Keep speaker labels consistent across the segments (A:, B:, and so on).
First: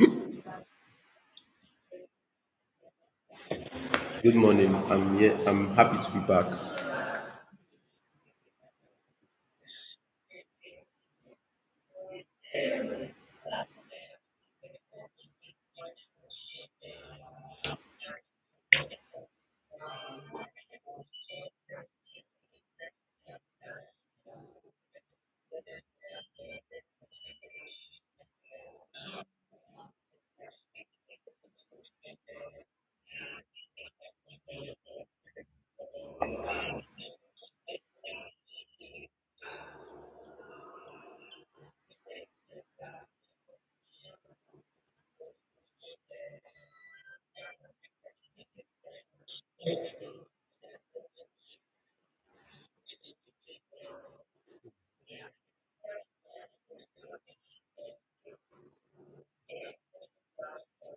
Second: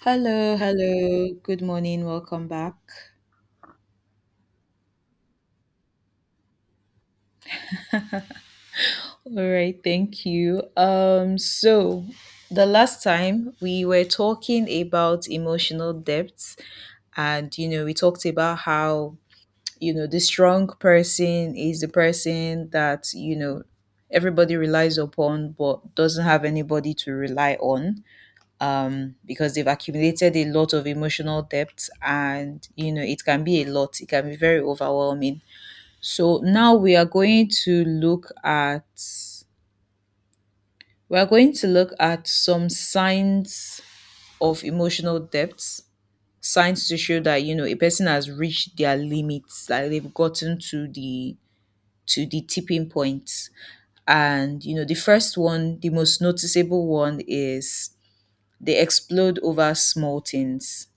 A: Hello, hello. Good morning. Welcome back.
B: Good morning. I'm here. I'm happy to be back.
A: All right, thank you. So the last time we were talking about emotional depth, and you know, we talked about how you know the strong person is the person that you know everybody relies upon but doesn't have anybody to rely on, because they've accumulated a lot of emotional depth, and you know it can be a lot, it can be very overwhelming. So now we are going to look at, we are going to look at some signs of emotional depth, signs to show that you know a person has reached their limits, like they've gotten to the, to the tipping point. And you know the first one, the most noticeable one is they explode over small things.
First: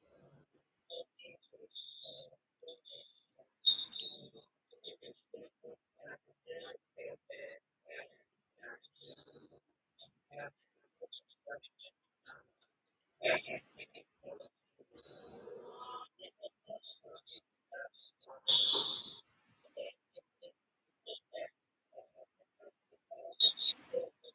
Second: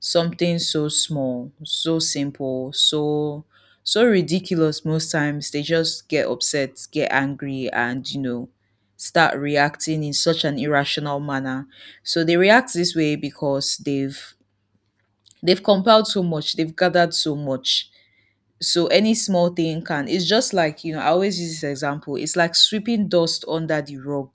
A: Something so small, so simple, so so ridiculous most times they just get upset, get angry, and you know start reacting in such an irrational manner. So they react this way because they've compiled so much, they've gathered so much. So any small thing can, it's just like, you know, I always use this example. It's like sweeping dust under the rug.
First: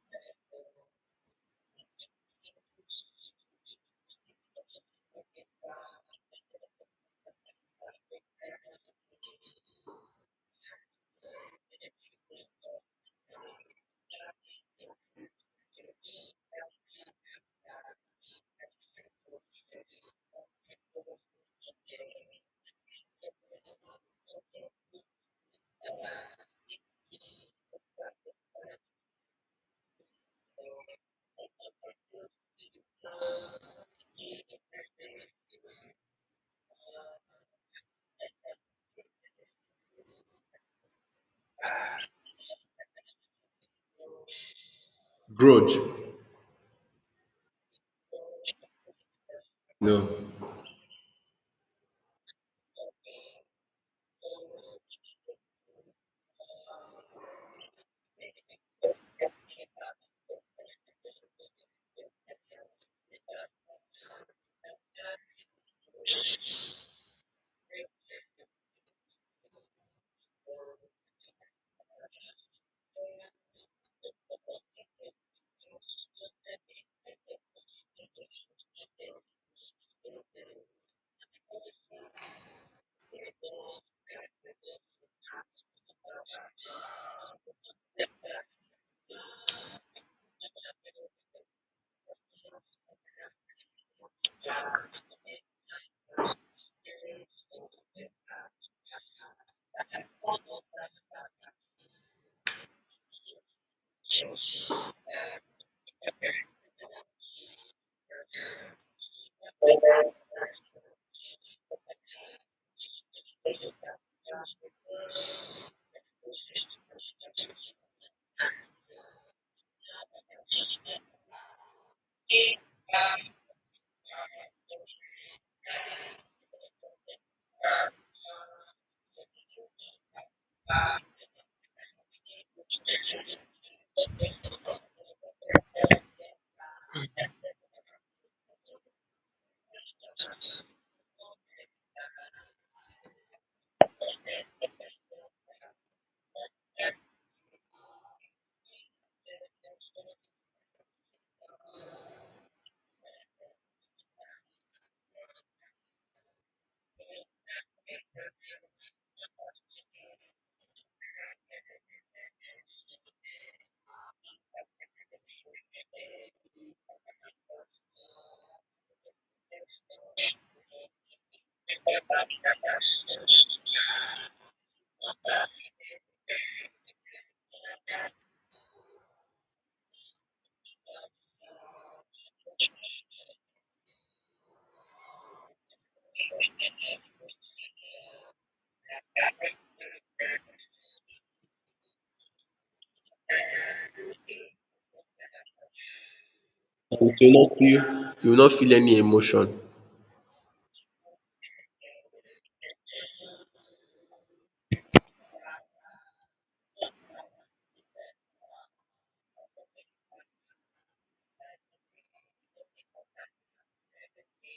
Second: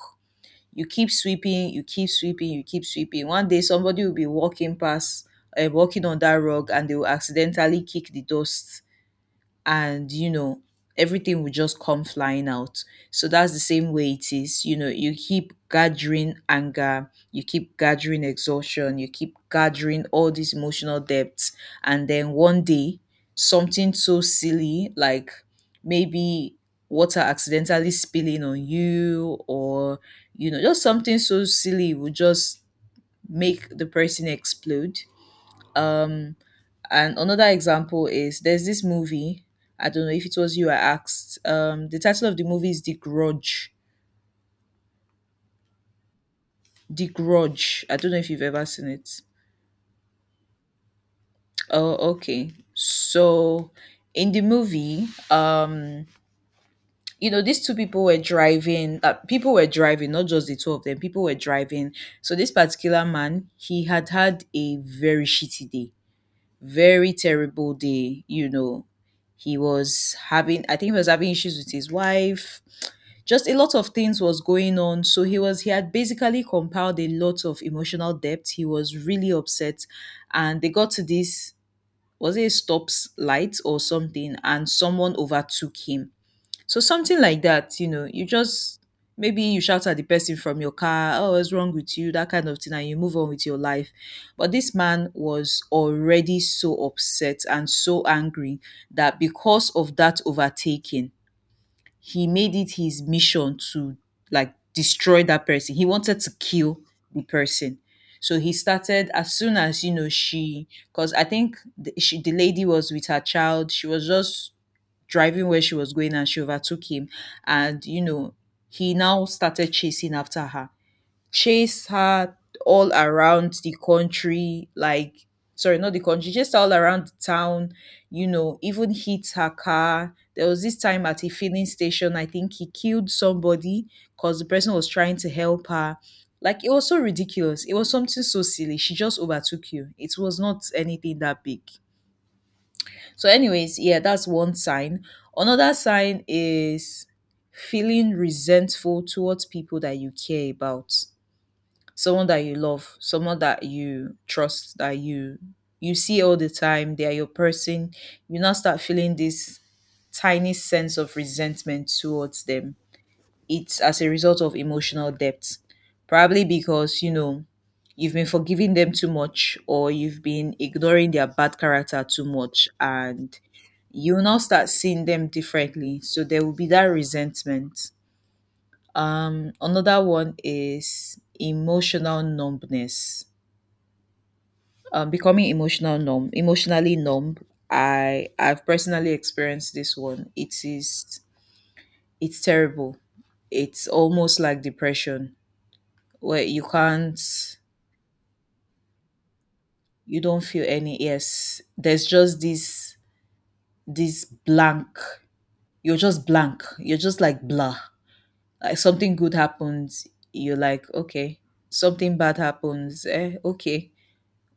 A: You keep sweeping, you keep sweeping, you keep sweeping. One day somebody will be walking past, walking on that rug, and they will accidentally kick the dust, and you know everything will just come flying out. So that's the same way it is. You know, you keep gathering anger, you keep gathering exhaustion, you keep gathering all these emotional depths, and then one day something so silly like maybe water accidentally spilling on you, or you know just something so silly will just make the person explode. um, and another example is there's this movie. I don't know if it was you I asked. The title of the movie is The Grudge.
B: Grudge?
A: The Grudge. I don't know if you've ever seen it.
B: No.
A: Oh, okay. So in the movie, you know, these two people were driving. People were driving, not just the two of them. People were driving. So this particular man, he had had a very shitty day, very terrible day, you know. He was having, I think he was having issues with his wife. Just a lot of things was going on. So he was, he had basically compiled a lot of emotional debt. He was really upset, and they got to this, was it a stops light or something, and someone overtook him. So something like that, you know, you just maybe you shout at the person from your car, oh, what's wrong with you? That kind of thing, and you move on with your life. But this man was already so upset and so angry that because of that overtaking, he made it his mission to like destroy that person. He wanted to kill the person. So he started, as soon as you know she, because I think the, she, the lady was with her child. She was just driving where she was going and she overtook him. And, you know, he now started chasing after her, chased her all around the country, like, sorry, not the country, just all around the town, you know, even hit her car. There was this time at a filling station, I think he killed somebody because the person was trying to help her. Like, it was so ridiculous. It was something so silly. She just overtook you. It was not anything that big. So, anyways, yeah, that's one sign. Another sign is feeling resentful towards people that you care about, someone that you love, someone that you trust, that you see all the time. They are your person. You now start feeling this tiny sense of resentment towards them. It's as a result of emotional depth, probably because you know you've been forgiving them too much, or you've been ignoring their bad character too much, and you will now start seeing them differently. So there will be that resentment. Another one is emotional numbness. Becoming emotional numb, emotionally numb. I've personally experienced this one. It is, it's terrible. It's almost like depression where you can't,
B: You will not feel any emotion.
A: you don't feel any, yes. There's just this, this blank. You're just blank. You're just like blah. Like something good happens, you're like, okay. Something bad happens, eh? Okay.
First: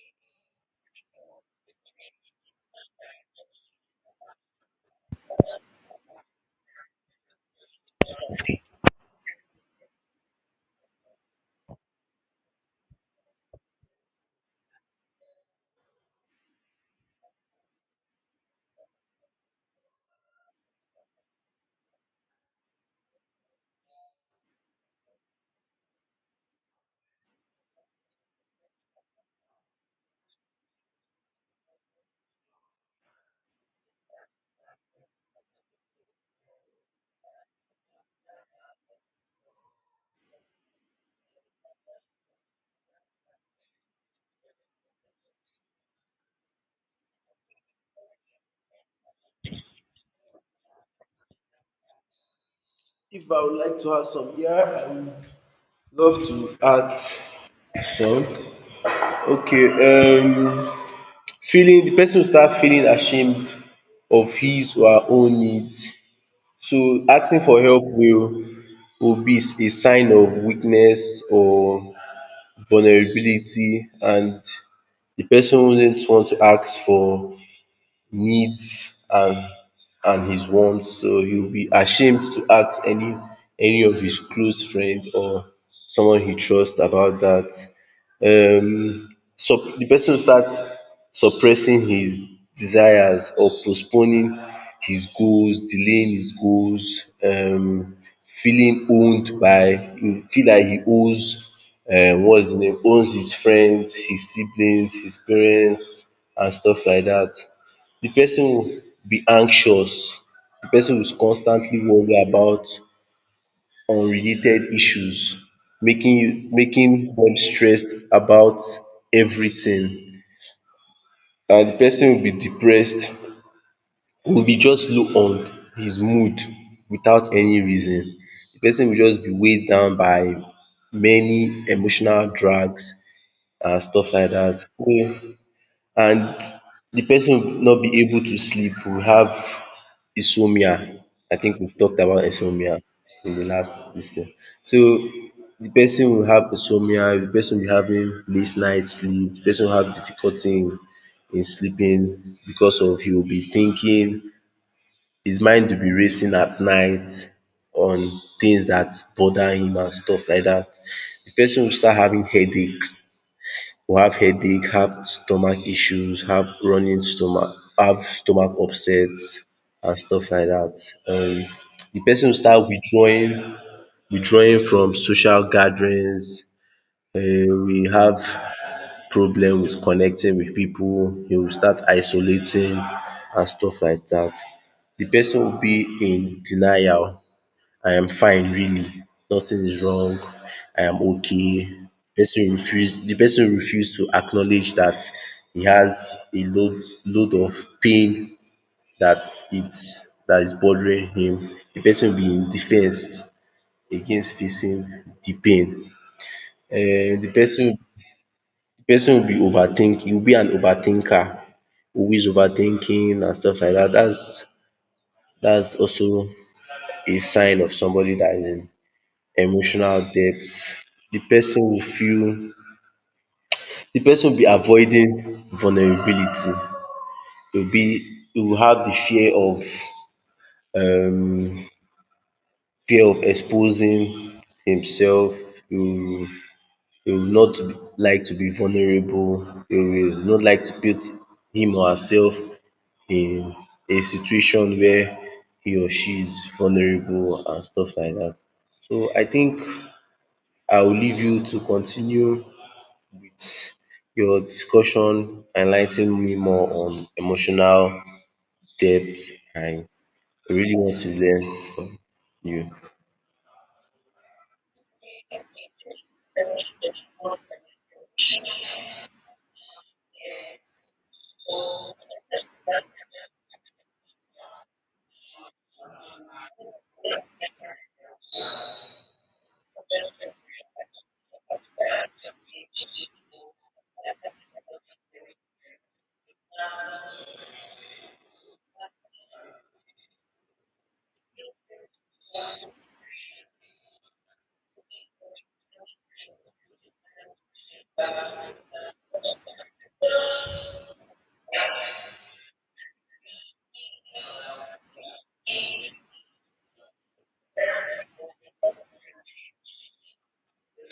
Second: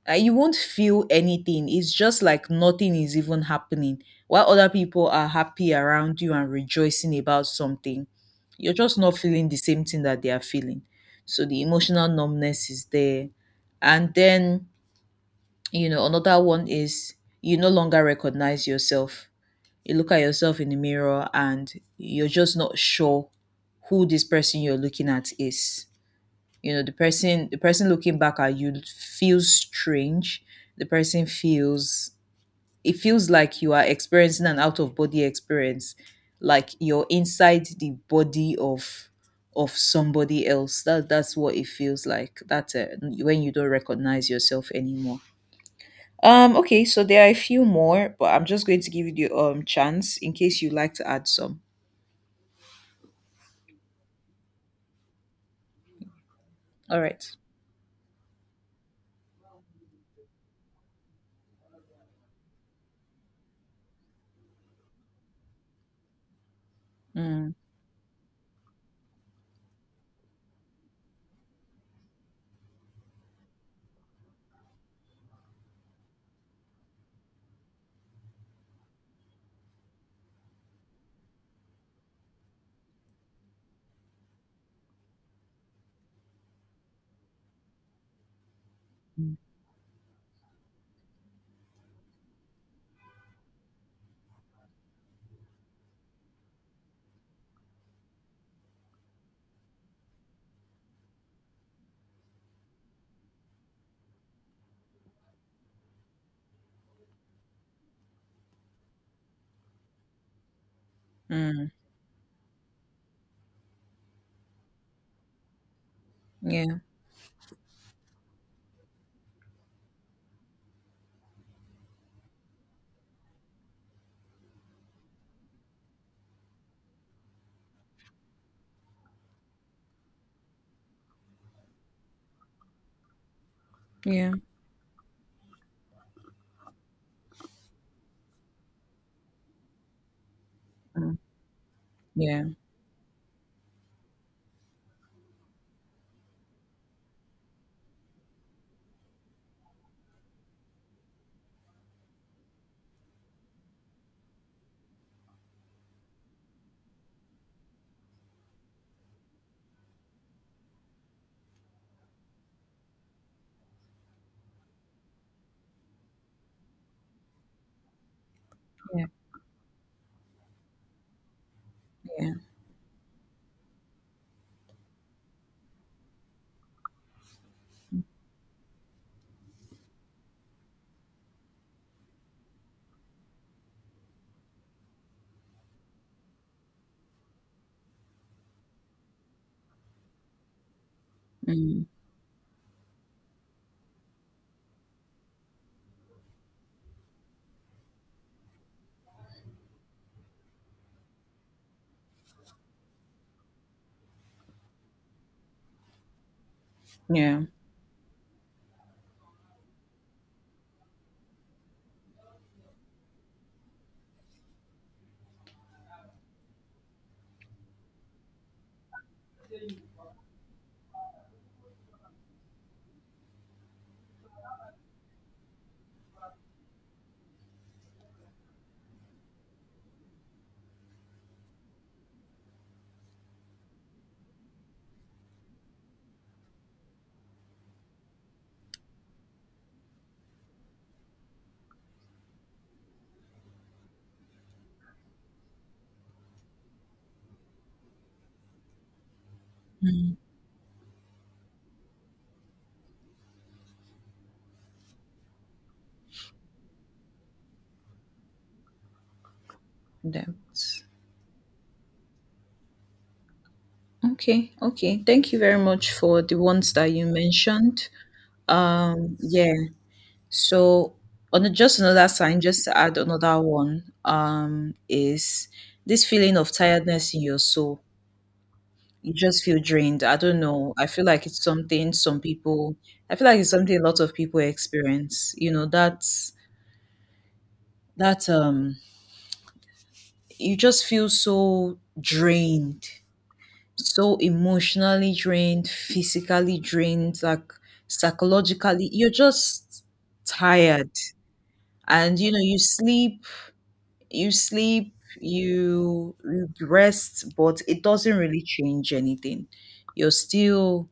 A: You won't feel anything. It's just like nothing is even happening. While other people are happy around you and rejoicing about something, you're just not feeling the same thing that they are feeling. So the emotional numbness is there. And then, you know, another one is you no longer recognize yourself. You look at yourself in the mirror and you're just not sure who this person you're looking at is. You know the person, the person looking back at you feels strange, the person feels, it feels like you are experiencing an out of body experience, like you're inside the body of somebody else. That, that's what it feels like. That's a, when you don't recognize yourself anymore. Um, okay, so there are a few more, but I'm just going to give you the chance in case you'd like to add some.
B: If I would like to add some, yeah, I would love to add
A: All right.
B: some. Okay. Feeling the person will start feeling ashamed of his or her own needs. So asking
A: Mm,
B: for help will be a sign of weakness or vulnerability, and the person wouldn't want to ask for needs and his wants, so he will be ashamed to ask any of his close friend or someone he trusts about that. um
A: mm,
B: The person will start suppressing his desires or postponing his goals, delaying his goals, feeling owned by, he feel like he owes what's his name, owns his friends, his siblings, his parents and stuff like that. The person will be anxious, the person will
A: mm.
B: constantly worry about unrelated issues, making you
A: Yeah,
B: making them stressed about everything. And the person will be depressed, will be just low on his mood without any reason. The person will just be weighed down by many emotional drags and stuff like
A: yeah,
B: that. So, and the person will not be able to sleep, will have insomnia.
A: mm,
B: I think we've talked about
A: yeah,
B: insomnia in the last dis thing. So the person will have insomnia, the person will be having late night sleep, the person will have difficulty in sleeping because of he will be thinking, his mind will be racing at night on things that bother him and stuff like that. The person will start having headaches, who have headache, have stomach issues, have running stomach, have stomach
A: yeah,
B: upset and stuff like that. um Di person
A: yeah,
B: will start withdrawing, withdrawing from social gatherings, will have problem with connecting with people. He will start isolating and stuff like that. The person will be in denial. I am fine really, nothing is wrong, I am okay.
A: mm,
B: Person refuse, de person refuse to acknowledge dat he has a load of pain dat is bothering him. De person will be in defence against facing de pain. um de
A: yeah.
B: person the person will be overthink, he will be an overthinker, always overthinking and stuff like dat. Dats also a sign of somebody dat is emotional depth. The person will feel, the person will be avoiding vulnerability. He will have the um fear of exposing himself. He will, he will not like to be vulnerable. He will not like to put him or herself in a situation where he or she is vulnerable and stuff like that. So I think I will leave you to continue. Your discussion enlightened me more on emotional depth, and I really
A: That's
B: want to learn from you.
A: okay. Okay. Thank you very much for the ones that you mentioned. Yeah. So on a, just another sign, just to add another one, is this feeling of tiredness in your soul. You just feel drained. I don't know. I feel like it's something some people, I feel like it's something a lot of people experience. You know, that's that you just feel so drained, so emotionally drained, physically drained, like psychologically, you're just tired. And you know, you sleep, you sleep, you rest, but it doesn't really change anything. You're still,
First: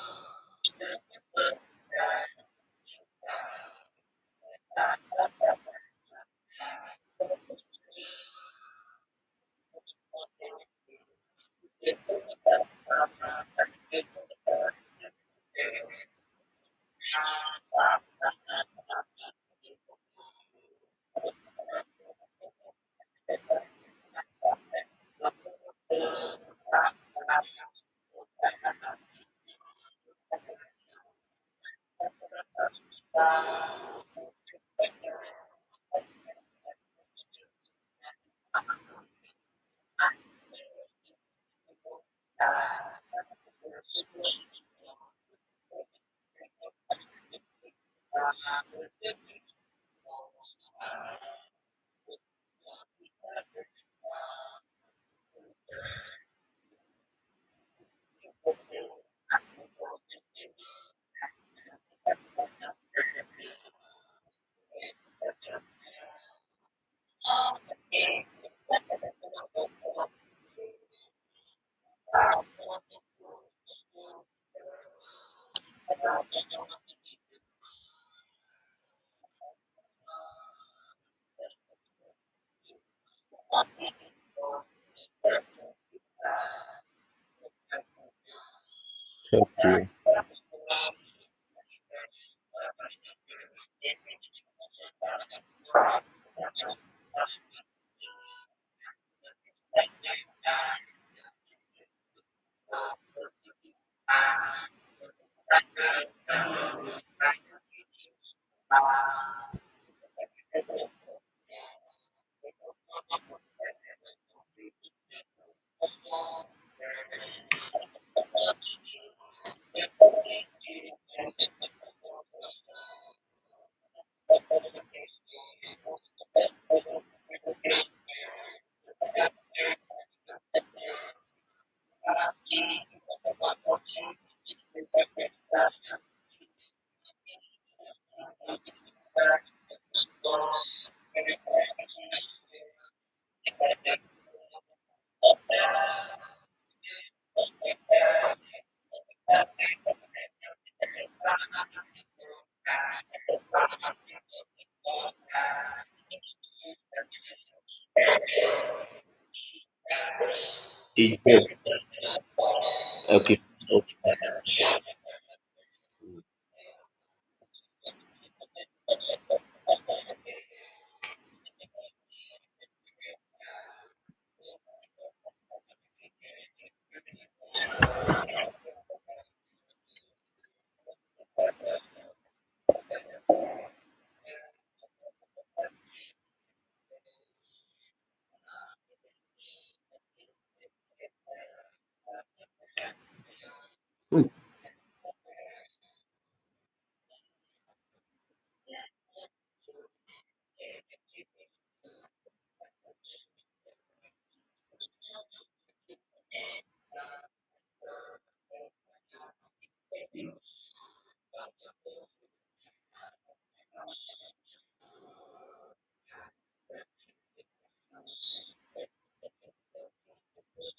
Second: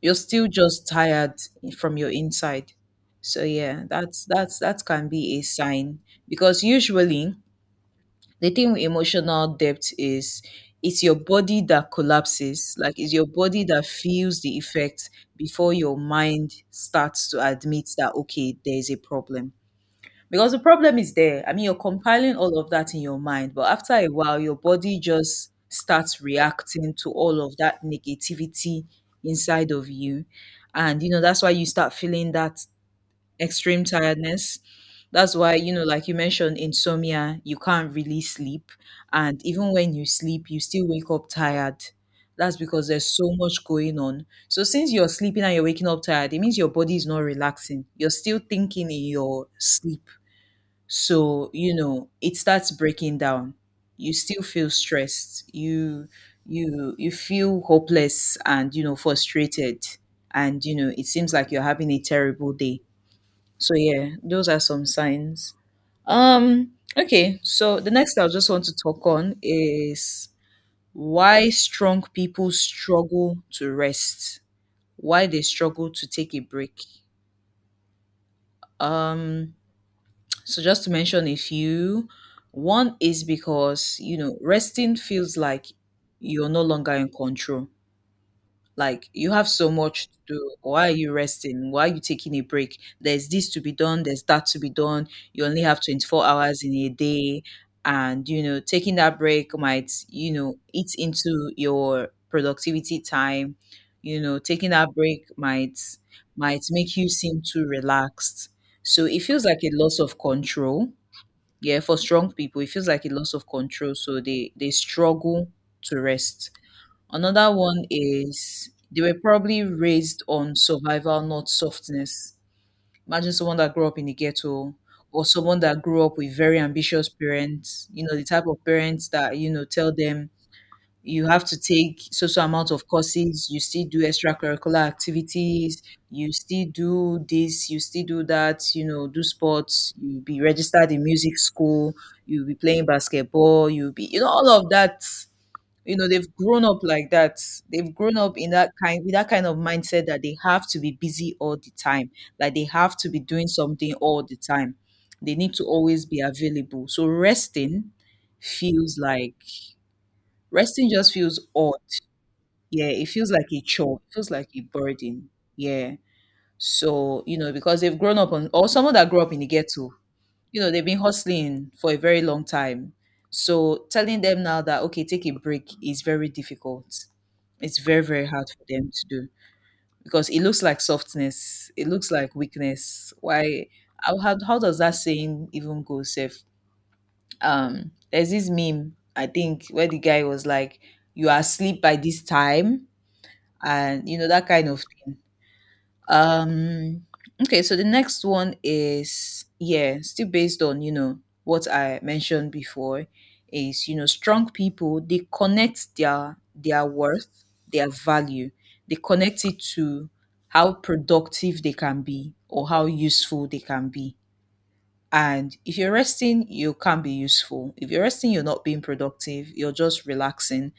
A: you're still just tired from your inside. So yeah, that's, that can be a sign. Because usually the thing with emotional depth is it's your body that collapses, like it's your body that feels the effect before your mind starts to admit that okay, there's a problem. Because the problem is there. I mean, you're compiling all of that in your mind, but after a while, your body just starts reacting to all of that negativity inside of you. And, you know, that's why you start feeling that extreme tiredness. That's why, you know, like you mentioned, insomnia, you can't really sleep. And even when you sleep, you still wake up tired. That's because there's so much going on. So since you're sleeping and you're waking up tired, it means your body is not relaxing. You're still thinking in your sleep. So, you know, it starts breaking down. You still feel stressed. You you feel hopeless, and you know frustrated, and you know it seems like you're having a terrible day. So yeah, those are some signs. Um, okay, so the next I just want to talk on is why strong people struggle to rest. Why they struggle to take a break. Um, so just to mention a few, one is because, you know, resting feels like you're no longer in control. Like you have so
B: Thank
A: much to do. Why are you resting? Why are you taking a break? There's this to be done, there's that to be done. You only have 24 hours in a day. And, you know, taking that break might, you know, eat into your productivity time. You know, taking that break might make you seem too relaxed. So it feels like a loss of control. Yeah, for strong people it feels like a loss of control, so they struggle to rest. Another one is they were probably raised on survival, not softness. Imagine someone that grew up in the ghetto, or someone that grew up with very ambitious parents, you know, the type of parents that you know tell them you have to take so so amount of courses, you still do extracurricular activities, you still do this, you still do that, you know, do sports, you be registered in music school, you'll be playing basketball, you'll be, you know, all of that. You know, they've grown up like that. They've grown up in that kind, with that kind of mindset that they have to be busy all the time, like they have to be doing something all the time. They need to always be available. So resting feels like, resting just
B: you.
A: feels odd. Yeah, it feels
B: Okay.
A: like a chore. It feels like a burden. Yeah. So, you know, because they've grown up on, or someone that grew up in the ghetto, you know, they've been hustling for a very long time. So telling them now that, okay, take a break is very difficult. It's very, very hard for them to do because it looks like softness. It looks like weakness. Why? How does that saying even go, safe? There's this meme, I think, where the guy was like, you are asleep by this time and you know, that kind of thing. um okay, so the next one is, yeah, still based on, you know, what I mentioned before, is, you know, strong people, they connect their worth, their value, they connect it to how productive they can be or how useful they can be. And if you're resting, you can be useful. If you're resting, you're not being productive, you're just relaxing.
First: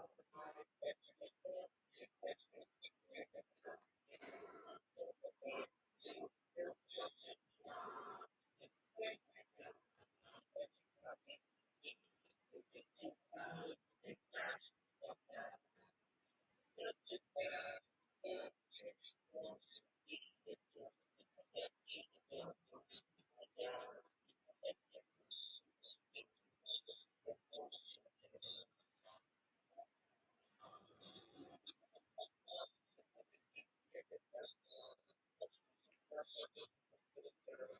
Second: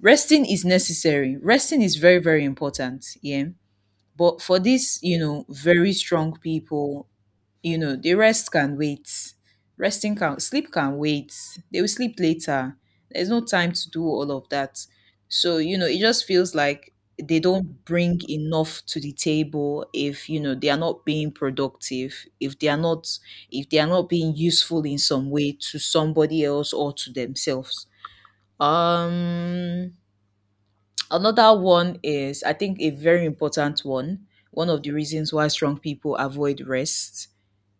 A: Resting is necessary. Resting is very, very important, yeah. But for these, you know, very strong people, you know, the rest can wait. Resting can, sleep can wait. They will sleep later. There's no time to do all of that. So, you know, it just feels like they don't bring enough to the table if, you know, they are not being productive, if they are not, if they are not being useful in some way to somebody else or to themselves. um Another one is, I think, a very important one. One of the reasons why strong people avoid rest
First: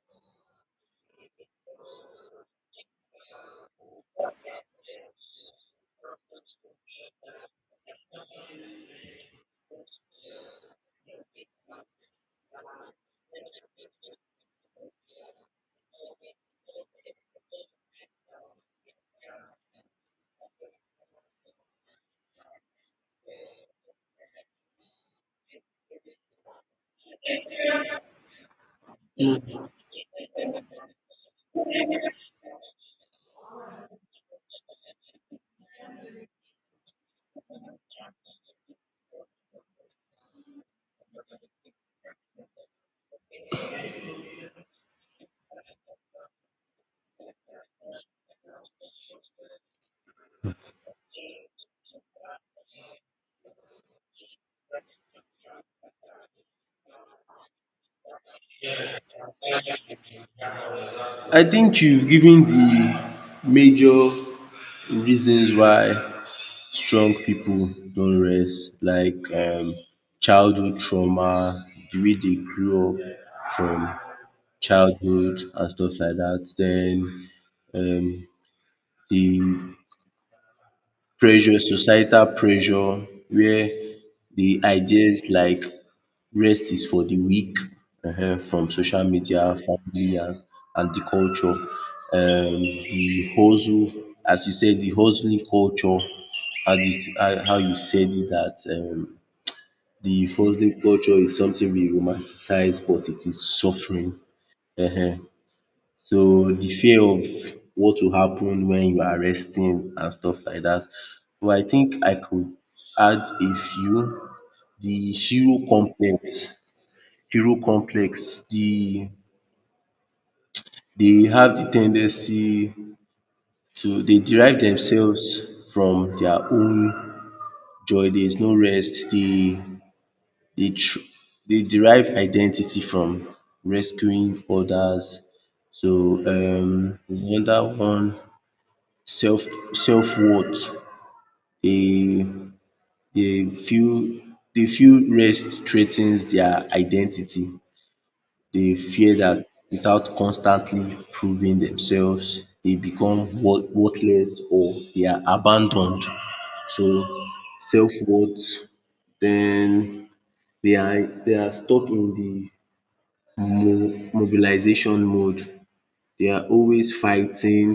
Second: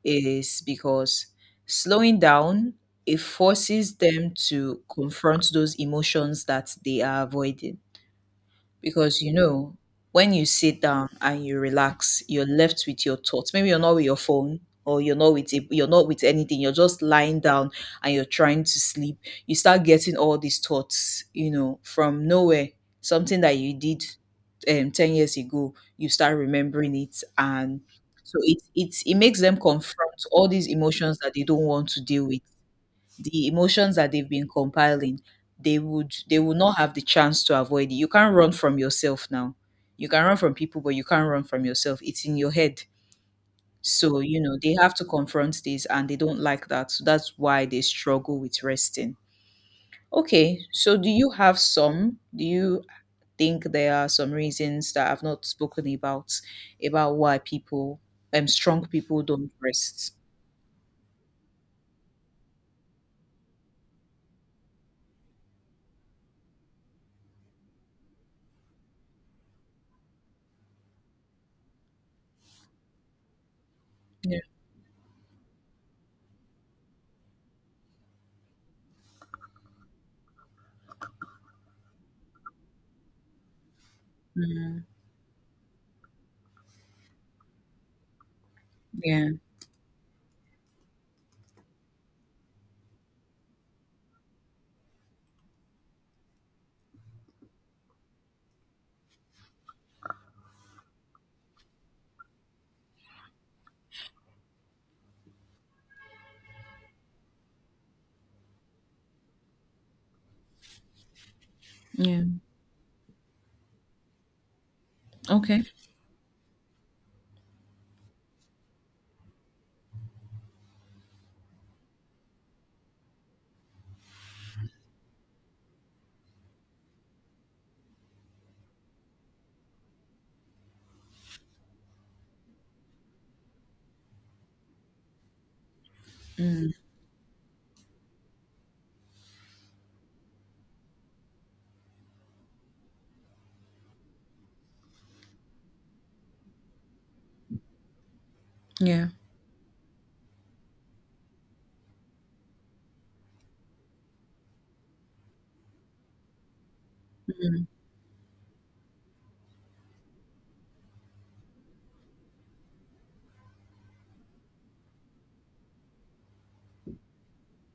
A: is because slowing down, it forces them to confront those emotions that they are avoiding. Because, you know, when you sit down and you relax, you're left with your thoughts. Maybe you're not with your phone, or you're not with anything, you're just lying down and you're trying to sleep. You start getting all these thoughts, you know, from nowhere. Something that you did 10 years ago, you start remembering it. And so it makes them confront all these emotions that they don't want to deal with, the emotions that they've been compiling. They would not have the chance to avoid it. You can't run from yourself now. You can run from people, but you can't run from yourself. It's in your head. So, you know, they have to confront this, and they don't like that. So that's why they struggle with resting. Okay, so do you have some? Do you think there are some reasons that I've not spoken about why people, strong people, don't rest?
B: I think you've given the major reasons why strong people don't rest, like childhood trauma, the way they grew up from
A: Yeah.
B: childhood and stuff like that. Then um, the pressure societal pressure where the
A: Mm,
B: ideas like rest is for the weak, from social
A: yeah.
B: media, family, and the culture. Um, the hustle, as you said, the hustling culture, and it, how you said it that the hustling culture is something we romanticize but it is suffering, um so the fear of what will happen when you are resting and stuff like that. So I think I
A: Yeah.
B: could add a few. The hero
A: Okay.
B: complex, hero complex. The they have the tendency to they derive themselves from their own joy. There is no rest. Dey they derive identity from rescuing others. So
A: Mm,
B: another one, self self worth. They they feel they feel rest threatens their identity. They
A: yeah.
B: fear that without constantly proving themselves, they become worthless or they are abandoned. So self-worth. Then they are, they are stuck in the mo mobilization mode. They are always fighting,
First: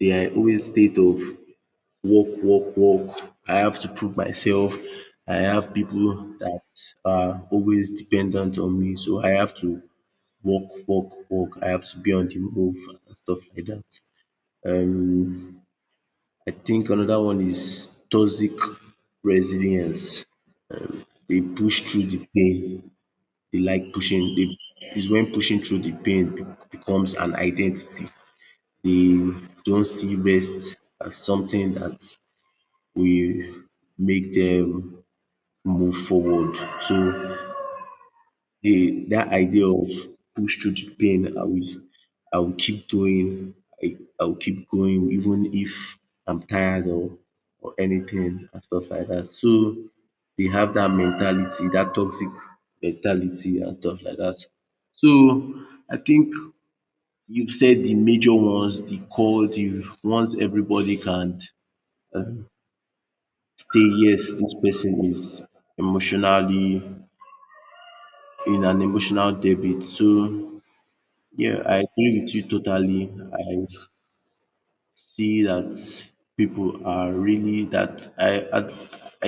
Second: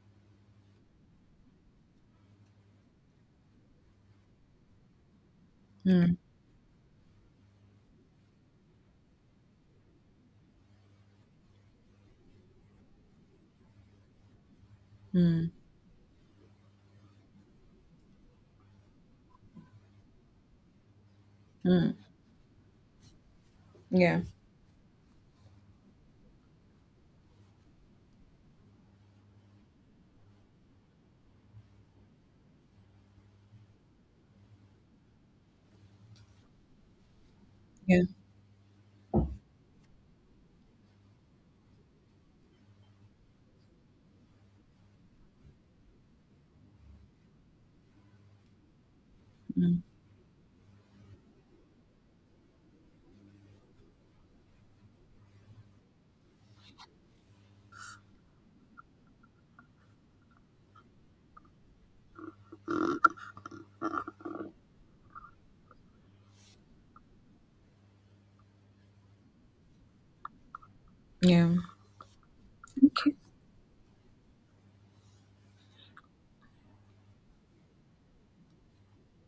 B: they are always state of work, work, work. I have to prove myself. I have
A: Mm,
B: people that are always dependent on me, so I have to work, work, work. I have to be on the move and stuff like that.
A: mm,
B: Um, I think another one is toxic resilience. They push
A: mm.
B: through the pain. They like
A: Yeah,
B: pushing. They is when pushing through the pain becomes an identity. They don't see rest as something that will make them move forward. So
A: yeah,
B: the that idea of push through the pain, I will keep doing, I will keep going even if I'm tired or anything and stuff like that. So
A: mm,
B: they have that mentality, that toxic mentality and stuff like that. So I think you've said the major ones, the core, the ones everybody can um say yes, this person is emotionally in an emotional debit. So
A: yeah.
B: yeah, I agree with you totally.
A: Okay.
B: I see that people are really that I I,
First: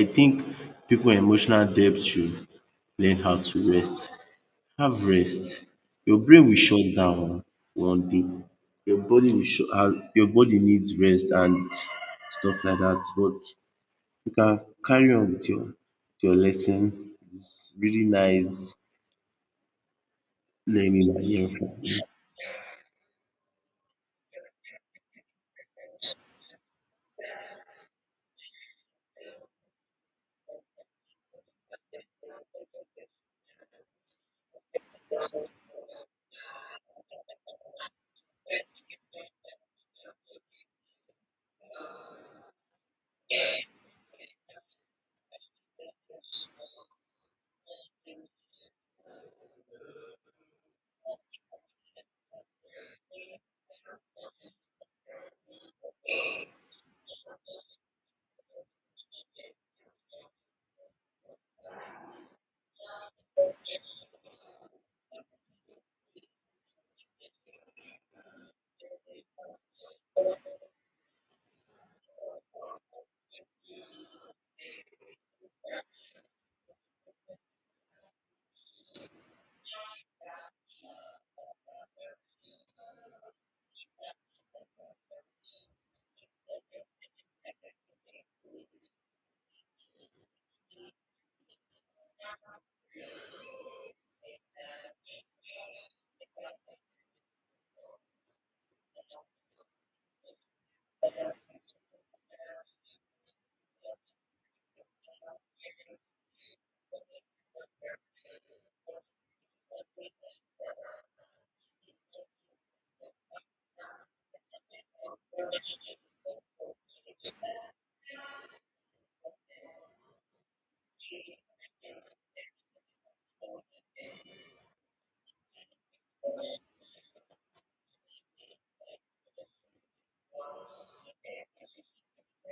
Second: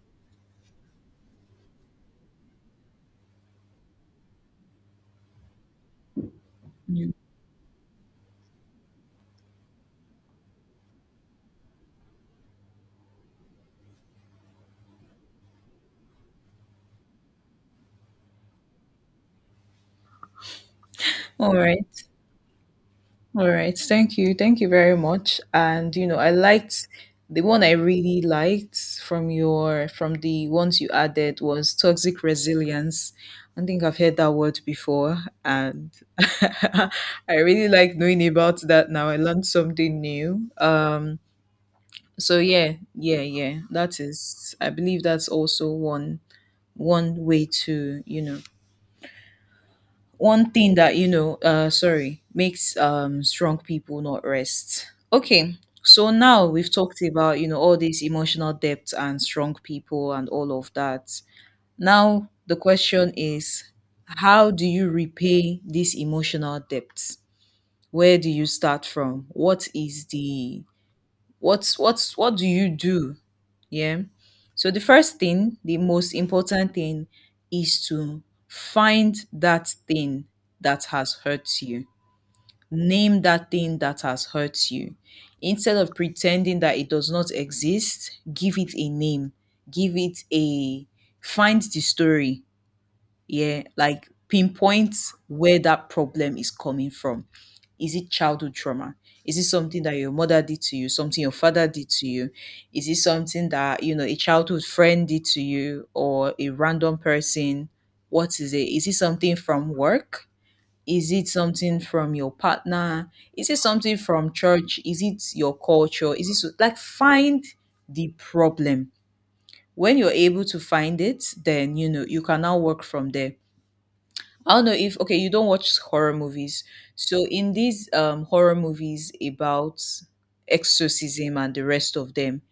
B: I think people in emotional debt should learn how to rest. Have rest. Your brain will shut
A: Yeah.
B: down one day. Your body will shut your body needs rest and stuff like that. But you can carry on with your lesson. It's really nice learning and
A: All
B: learning from.
A: right. All right. Thank you. Thank you very much. And you know, I liked the one, I really liked, from your from the ones you added, was toxic resilience. I think I've heard that word before, and I really like knowing about that now. I learned something new. So yeah, yeah, yeah. That is, I believe that's also one, one way to, you know, one thing that, you know, sorry, makes strong people not rest. Okay, so now we've talked about, you know, all these emotional depth and strong people and all of that. Now the question is, how do you repay this emotional depth? Where do you start from? What is the, what's, what do you do? Yeah. So the first thing, the most important thing, is to find that thing that has hurt you. Name that thing that has hurt you. Instead of pretending that it does not exist, give it a name. Give it a, find the story, yeah, like pinpoint where that problem is coming from. Is it childhood trauma? Is it something that your mother did to you, something your father did to you? Is it something that, you know, a childhood friend did to you, or a random person? What is it? Is it something from work? Is it something from your partner? Is it something from church? Is it your culture? Is it, so, like, find the problem. When you're able to find it, then you know you can now work from there. I don't know if, okay, you don't watch horror movies. So in these horror movies about exorcism and the rest of them,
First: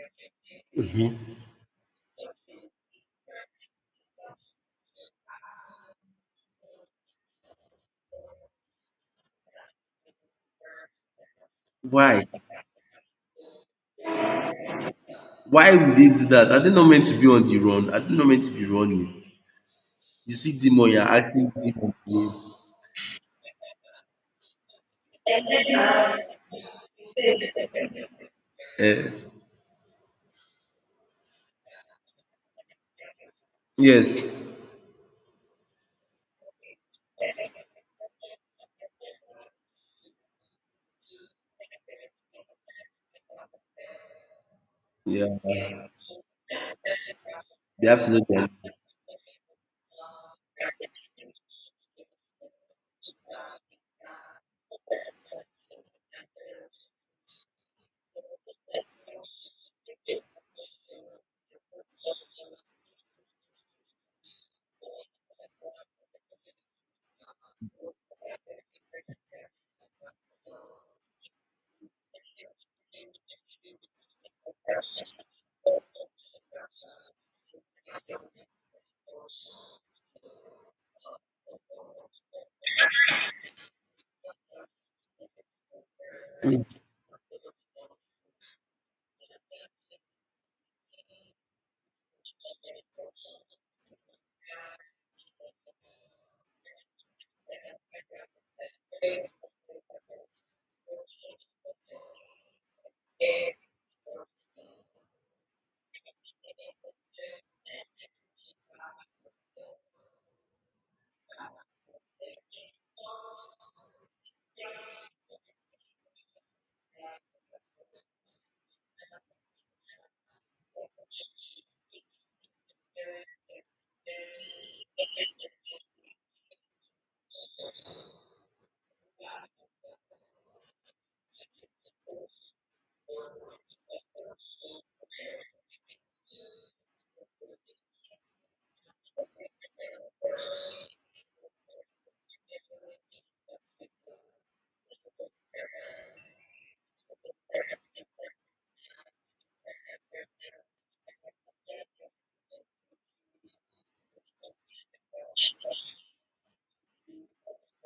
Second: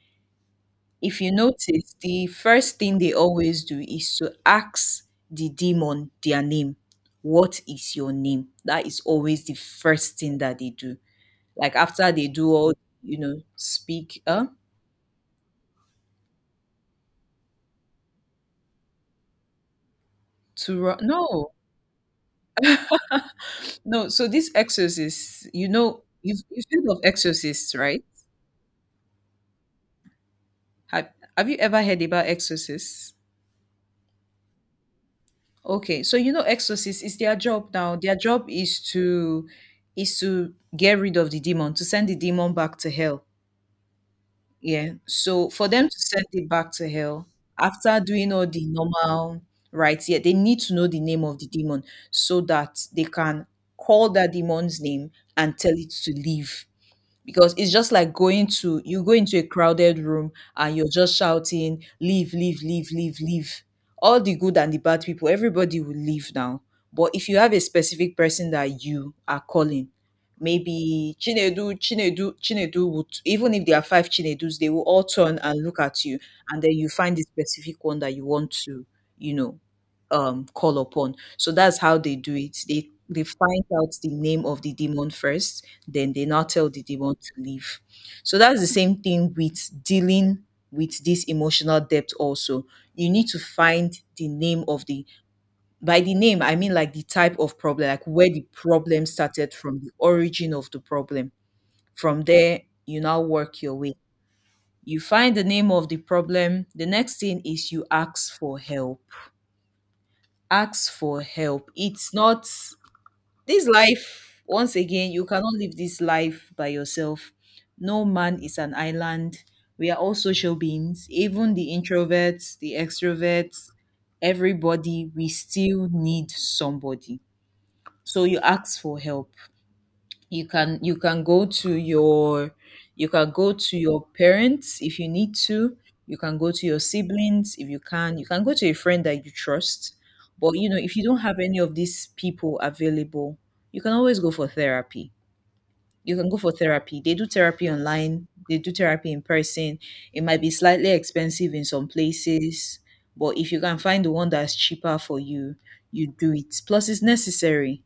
A: if you
B: Mhm.
A: notice, the first thing they always do is to ask the demon their name. What is your name? That is always the first thing that they do. Like after
B: Why?
A: they do all, you know, speak
B: Why would they do that? Are they not meant to be on the run? Are they not meant to be running? You see demon, you're acting
A: no,
B: demon.
A: no. So these exorcists, you know, you've heard of exorcists, right? Have Have you ever heard about exorcists?
B: Yes.
A: Okay, so you know exorcists, it's their job now. Their job is to, is to get rid of the demon, to send the demon back to hell. Yeah. So for them
B: Yeah.
A: to send it back to hell,
B: They
A: after
B: have to know
A: doing all
B: their
A: the normal rites, yeah, they need to know the name of the demon so that they can call that demon's name and tell it to leave. Because it's just like going to, you go into a crowded room and you're just shouting, leave, leave, leave, leave, leave, all the good and the bad people, everybody will leave now. But if you have a specific person that you are calling, maybe Chinedu, Chinedu, Chinedu, would, even if there are five Chinedus, they will all turn and look at you. And then you find the specific one that you want to, you know, call upon. So that's how they do it. They find out the name of the demon first, then they now tell the demon to leave. So that's the same thing with dealing with this emotional depth also. You need to find the name of the, by the name I mean like the type of problem, like where the problem started from, the origin of the problem. From there, you now work your way. You find the name of the problem. The next thing is you ask for help, ask for help. It's not, this life, once again, you cannot live this life by yourself. No man is an island. We are all social beings, even the introverts, the extroverts, everybody, we still need somebody. So you ask for help. You can go to your, you can go to your parents if you need to, you can go to your siblings if you can, you can go to a friend that you trust. But you know, if you don't have any of these people available, you can always go for therapy. You can go for therapy. They do therapy online, they do therapy in person. It might be slightly expensive in some places, but if you can find the one that's cheaper for you, you do it. Plus, it's necessary,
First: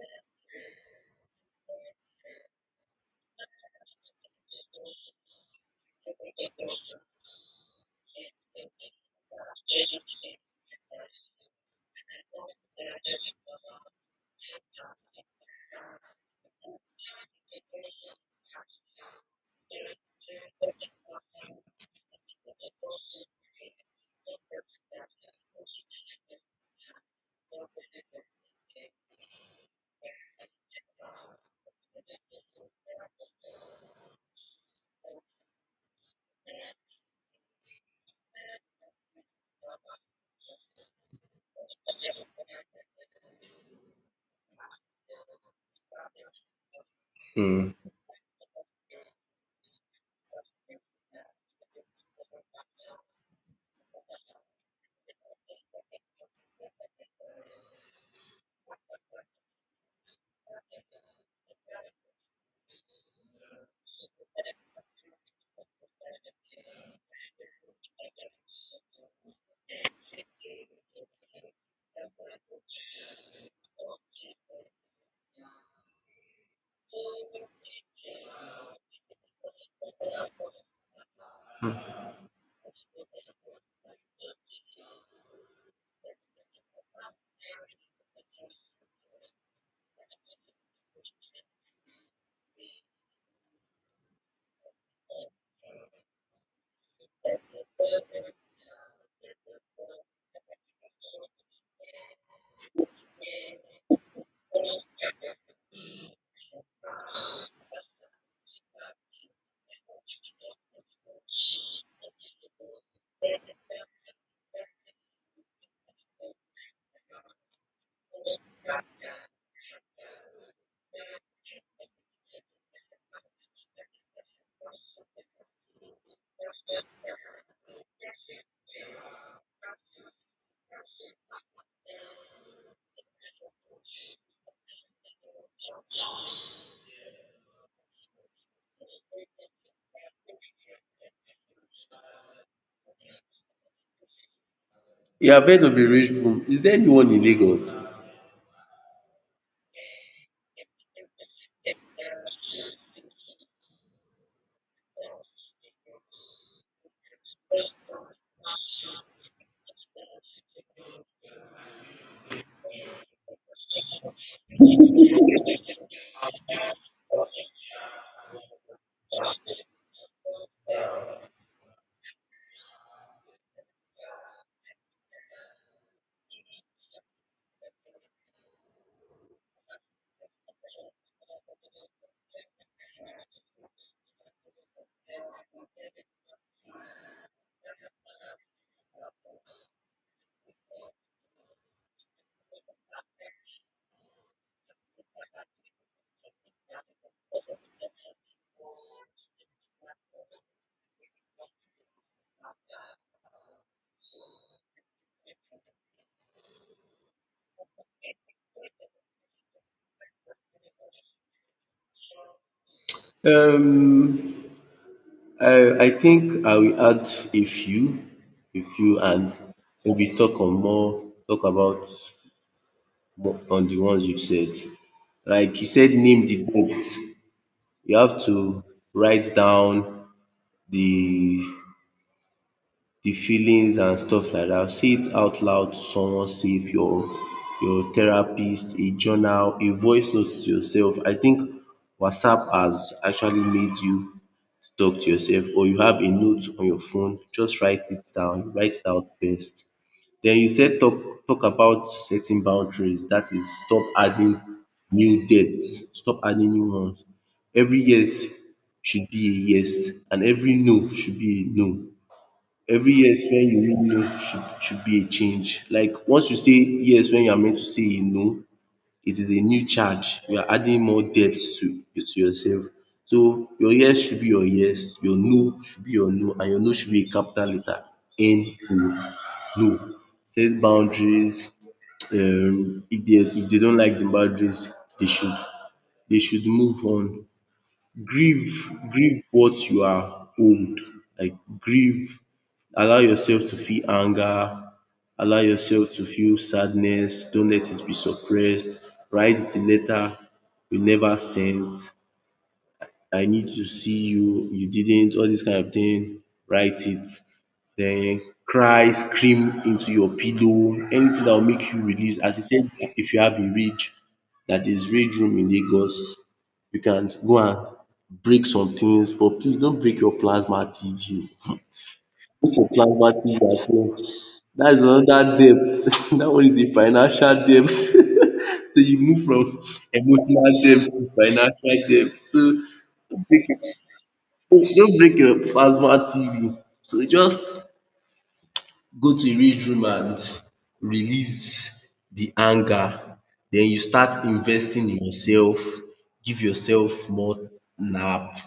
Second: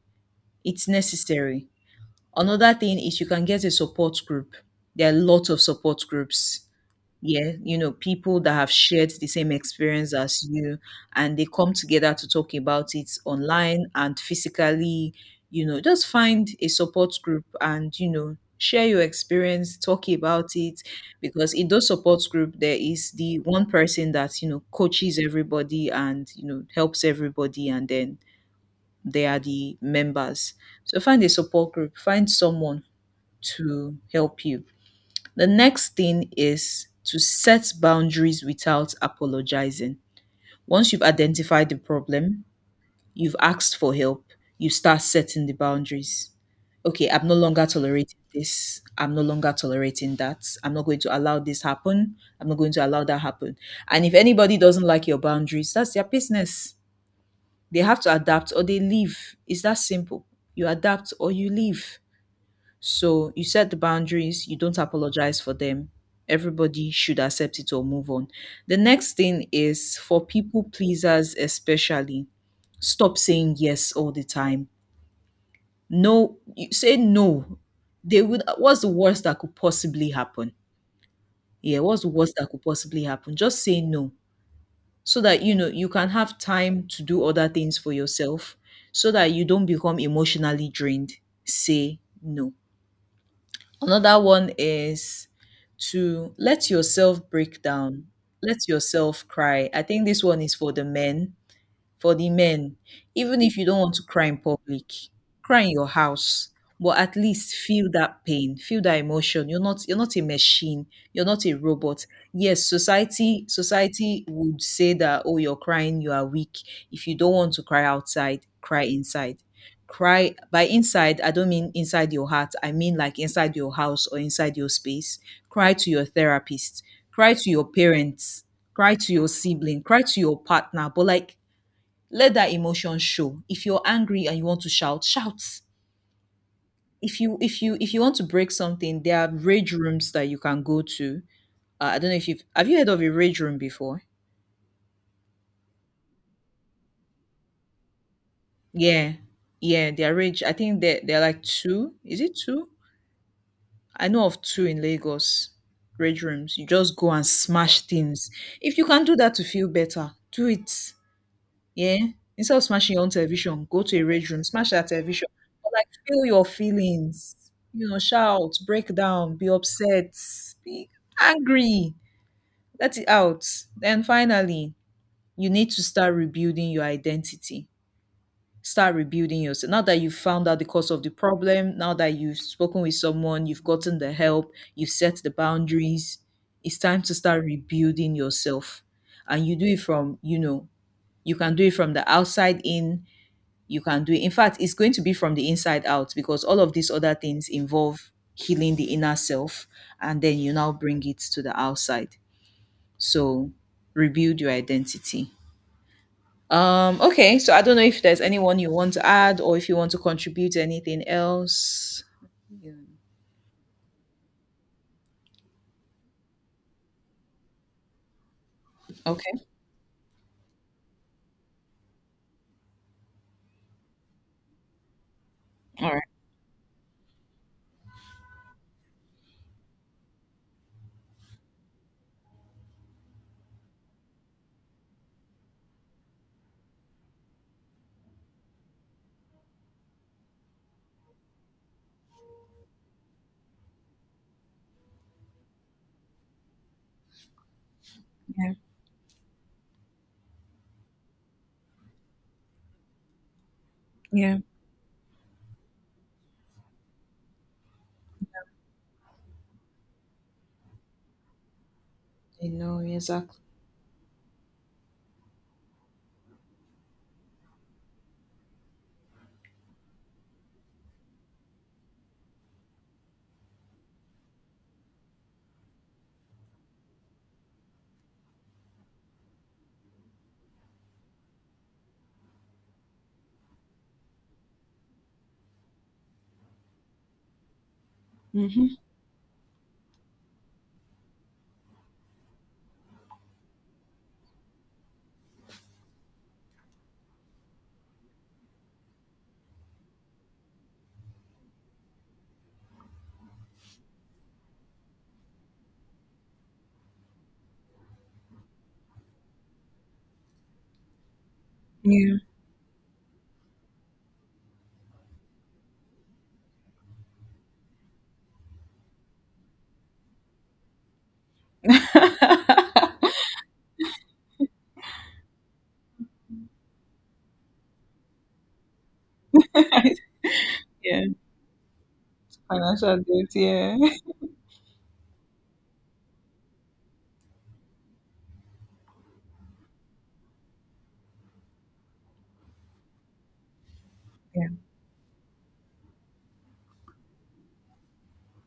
A: it's necessary. Another thing is, you can get a support group. There are lots of support groups. Yeah, you know, people that have shared the same experience as you, and they come together to talk about it online and physically. You know, just find a support group and, you know, share your experience, talk about it. Because in those support group, there is the one person that, you know, coaches everybody and, you know, helps everybody, and then they are the members. So find a support group, find someone to help you. The next thing is to set boundaries without apologizing. Once you've identified the problem, you've asked for help, you start setting the boundaries. Okay, I'm no longer
B: Hmm.
A: tolerating this. I'm no longer tolerating that. I'm not going to allow this happen. I'm not going to allow that happen. And if anybody doesn't like your boundaries, that's their business. They have to adapt or they leave. It's that simple. You adapt or you leave. So you set the boundaries, you don't apologize for them. Everybody should accept it or move on. The next thing is, for people pleasers especially, stop saying yes all the time. No, you say no. They would, what's the worst that could possibly happen? Yeah, what's the worst that could possibly happen? Just say no, so that you know you can have time to do other things for yourself, so that you don't become emotionally drained. Say no. Another one is to let yourself break down, let yourself cry. I think this one is for the men. For the men, even if you don't want to cry in public, cry in your house. But at least feel that pain, feel that emotion. You're not a machine. You're not a robot. Yes, society would say that, oh, you're crying, you are weak. If you don't want to cry outside, cry inside. Cry, by inside, I don't mean inside your heart. I mean like inside your house or inside your space. Cry to your therapist. Cry to your parents, cry to your sibling, cry to your partner, but like, let that emotion show. If you're angry and you want to shout, shout. If you want to break something, there are rage rooms that you can go to. I don't know if you've, have you heard of a rage room before?
B: You have heard of a rage room. Is there anyone in Lagos?
A: Yeah, yeah, they're rage, I think they're like two, is it two? I know of two in Lagos. Rage rooms, you just go and smash things. If you can do that to feel better, do it. Yeah. Instead of smashing your own television, go to a rage room, smash that television. But like, feel your feelings. You know, shout, break down, be upset, be angry. Let it out. Then finally, you need to start rebuilding your identity. Start rebuilding yourself. Now that you've found out the cause of the problem, now that you've spoken with someone, you've gotten the help, you've set the boundaries, it's time to start rebuilding yourself. And you do it from, you know, you can do it from the outside in, you can do it, in fact, it's going to be from the inside out, because all of these other things involve healing the inner self, and then you now bring it to the outside. So rebuild your identity. Okay, so I don't know if there's anyone you want to add or if you want to contribute anything else. Yeah.
B: Um, I think I will add a few, a few, and
A: Okay,
B: maybe talk on more, talk about more on the ones you've said. Like you said,
A: all right.
B: name the debt. You have to write down the the feelings and stuff like that. Say it out loud to someone. Say if your your therapist, a journal, a voice note to yourself. I think WhatsApp has actually made you to talk to yourself, or you have a note on your phone, just write it down,
A: Yeah.
B: write it out first. Then you said talk about setting boundaries. That is stop
A: Yeah.
B: adding new debts, stop adding new ones. Every yes should be a yes and every no should be a no.
A: You know,
B: Every yes
A: exactly.
B: wey you mean no should be a change. Like once you say yes when you are meant to say a no, it is a new charge. You are adding more depth to yourself. So your yes should be your yes, your no should be your no, and your no should be in capital letter N O, no. Set boundaries. Um, if dey don't like the boundaries, they should they should move on. Grieve
A: Hmm.
B: grieve what you are owed. Like grieve, allow yourself to feel anger, allow yourself to feel sadness, don't let it be suppressed, write the letter you never sent, I need to see you, you didn't, all dis kind of thing, write it. Then cry, scream into your pillow, anything that will make you release.
A: Yeah.
B: As you said, if you have a rage, that is rage room in Lagos, you can go and break some things, but please don't break your plasma TV. Break your plasma TV as well. That is another debt. That one is a financial debt. So you move from emotional debt
A: Yeah,
B: to financial debt. So
A: financial
B: don't
A: debt,
B: break
A: yeah.
B: don't break your plasma TV. So just go to rich room and release the anger. Then you start
A: Yeah.
B: investing in yourself, give yourself more nap,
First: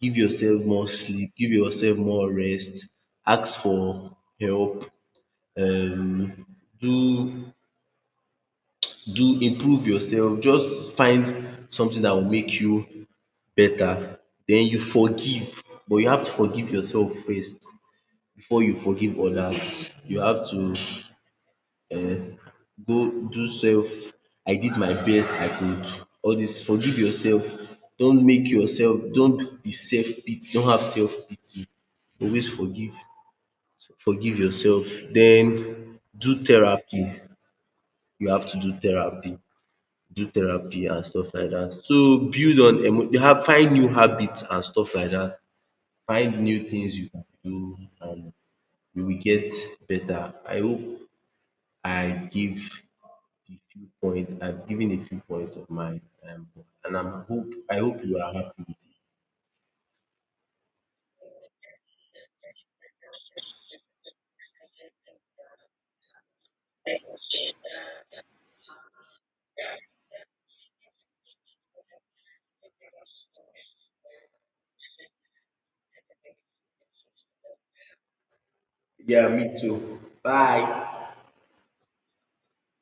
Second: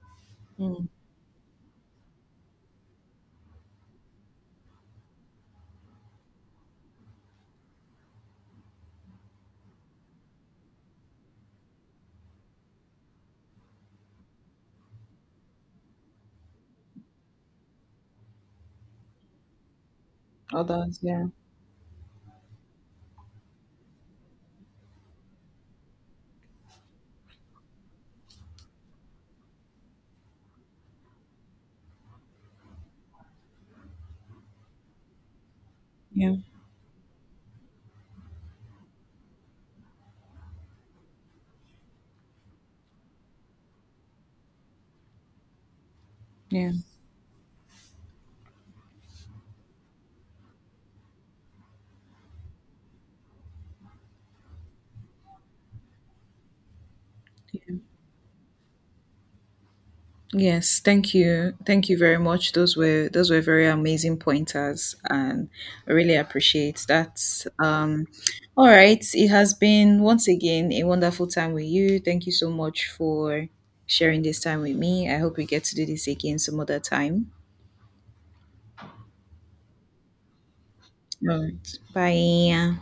B: give yourself more
A: Mm.
B: sleep, give yourself more rest, ask for help, um do do improve yourself, just find something that will make you better. Then you forgive, but you have to forgive yourself first before you forgive others. You have to
A: Others, yeah.
B: go do self, I did my best I could. All this forgive yourself, don't make yourself, don't be self pity, don't have self pity. Always forgive, forgive yourself. Then do
A: Yeah.
B: therapy, you have to do therapy and stuff like that. So build on emo, you have find new habits and stuff like that. Find new
A: Yeah.
B: things you can do and you will get better. I hope I give the few points I've given, a few points of mine, um, and I hope you are happy with it.
A: Yes, thank you. Thank you very much. Those were very amazing pointers, and I really appreciate that. Um all right, it has been once again a wonderful time with you. Thank you so much for sharing this time with me. I hope we get to do this again some other time.
B: Yeah, me too. Bye.
A: All right. Bye.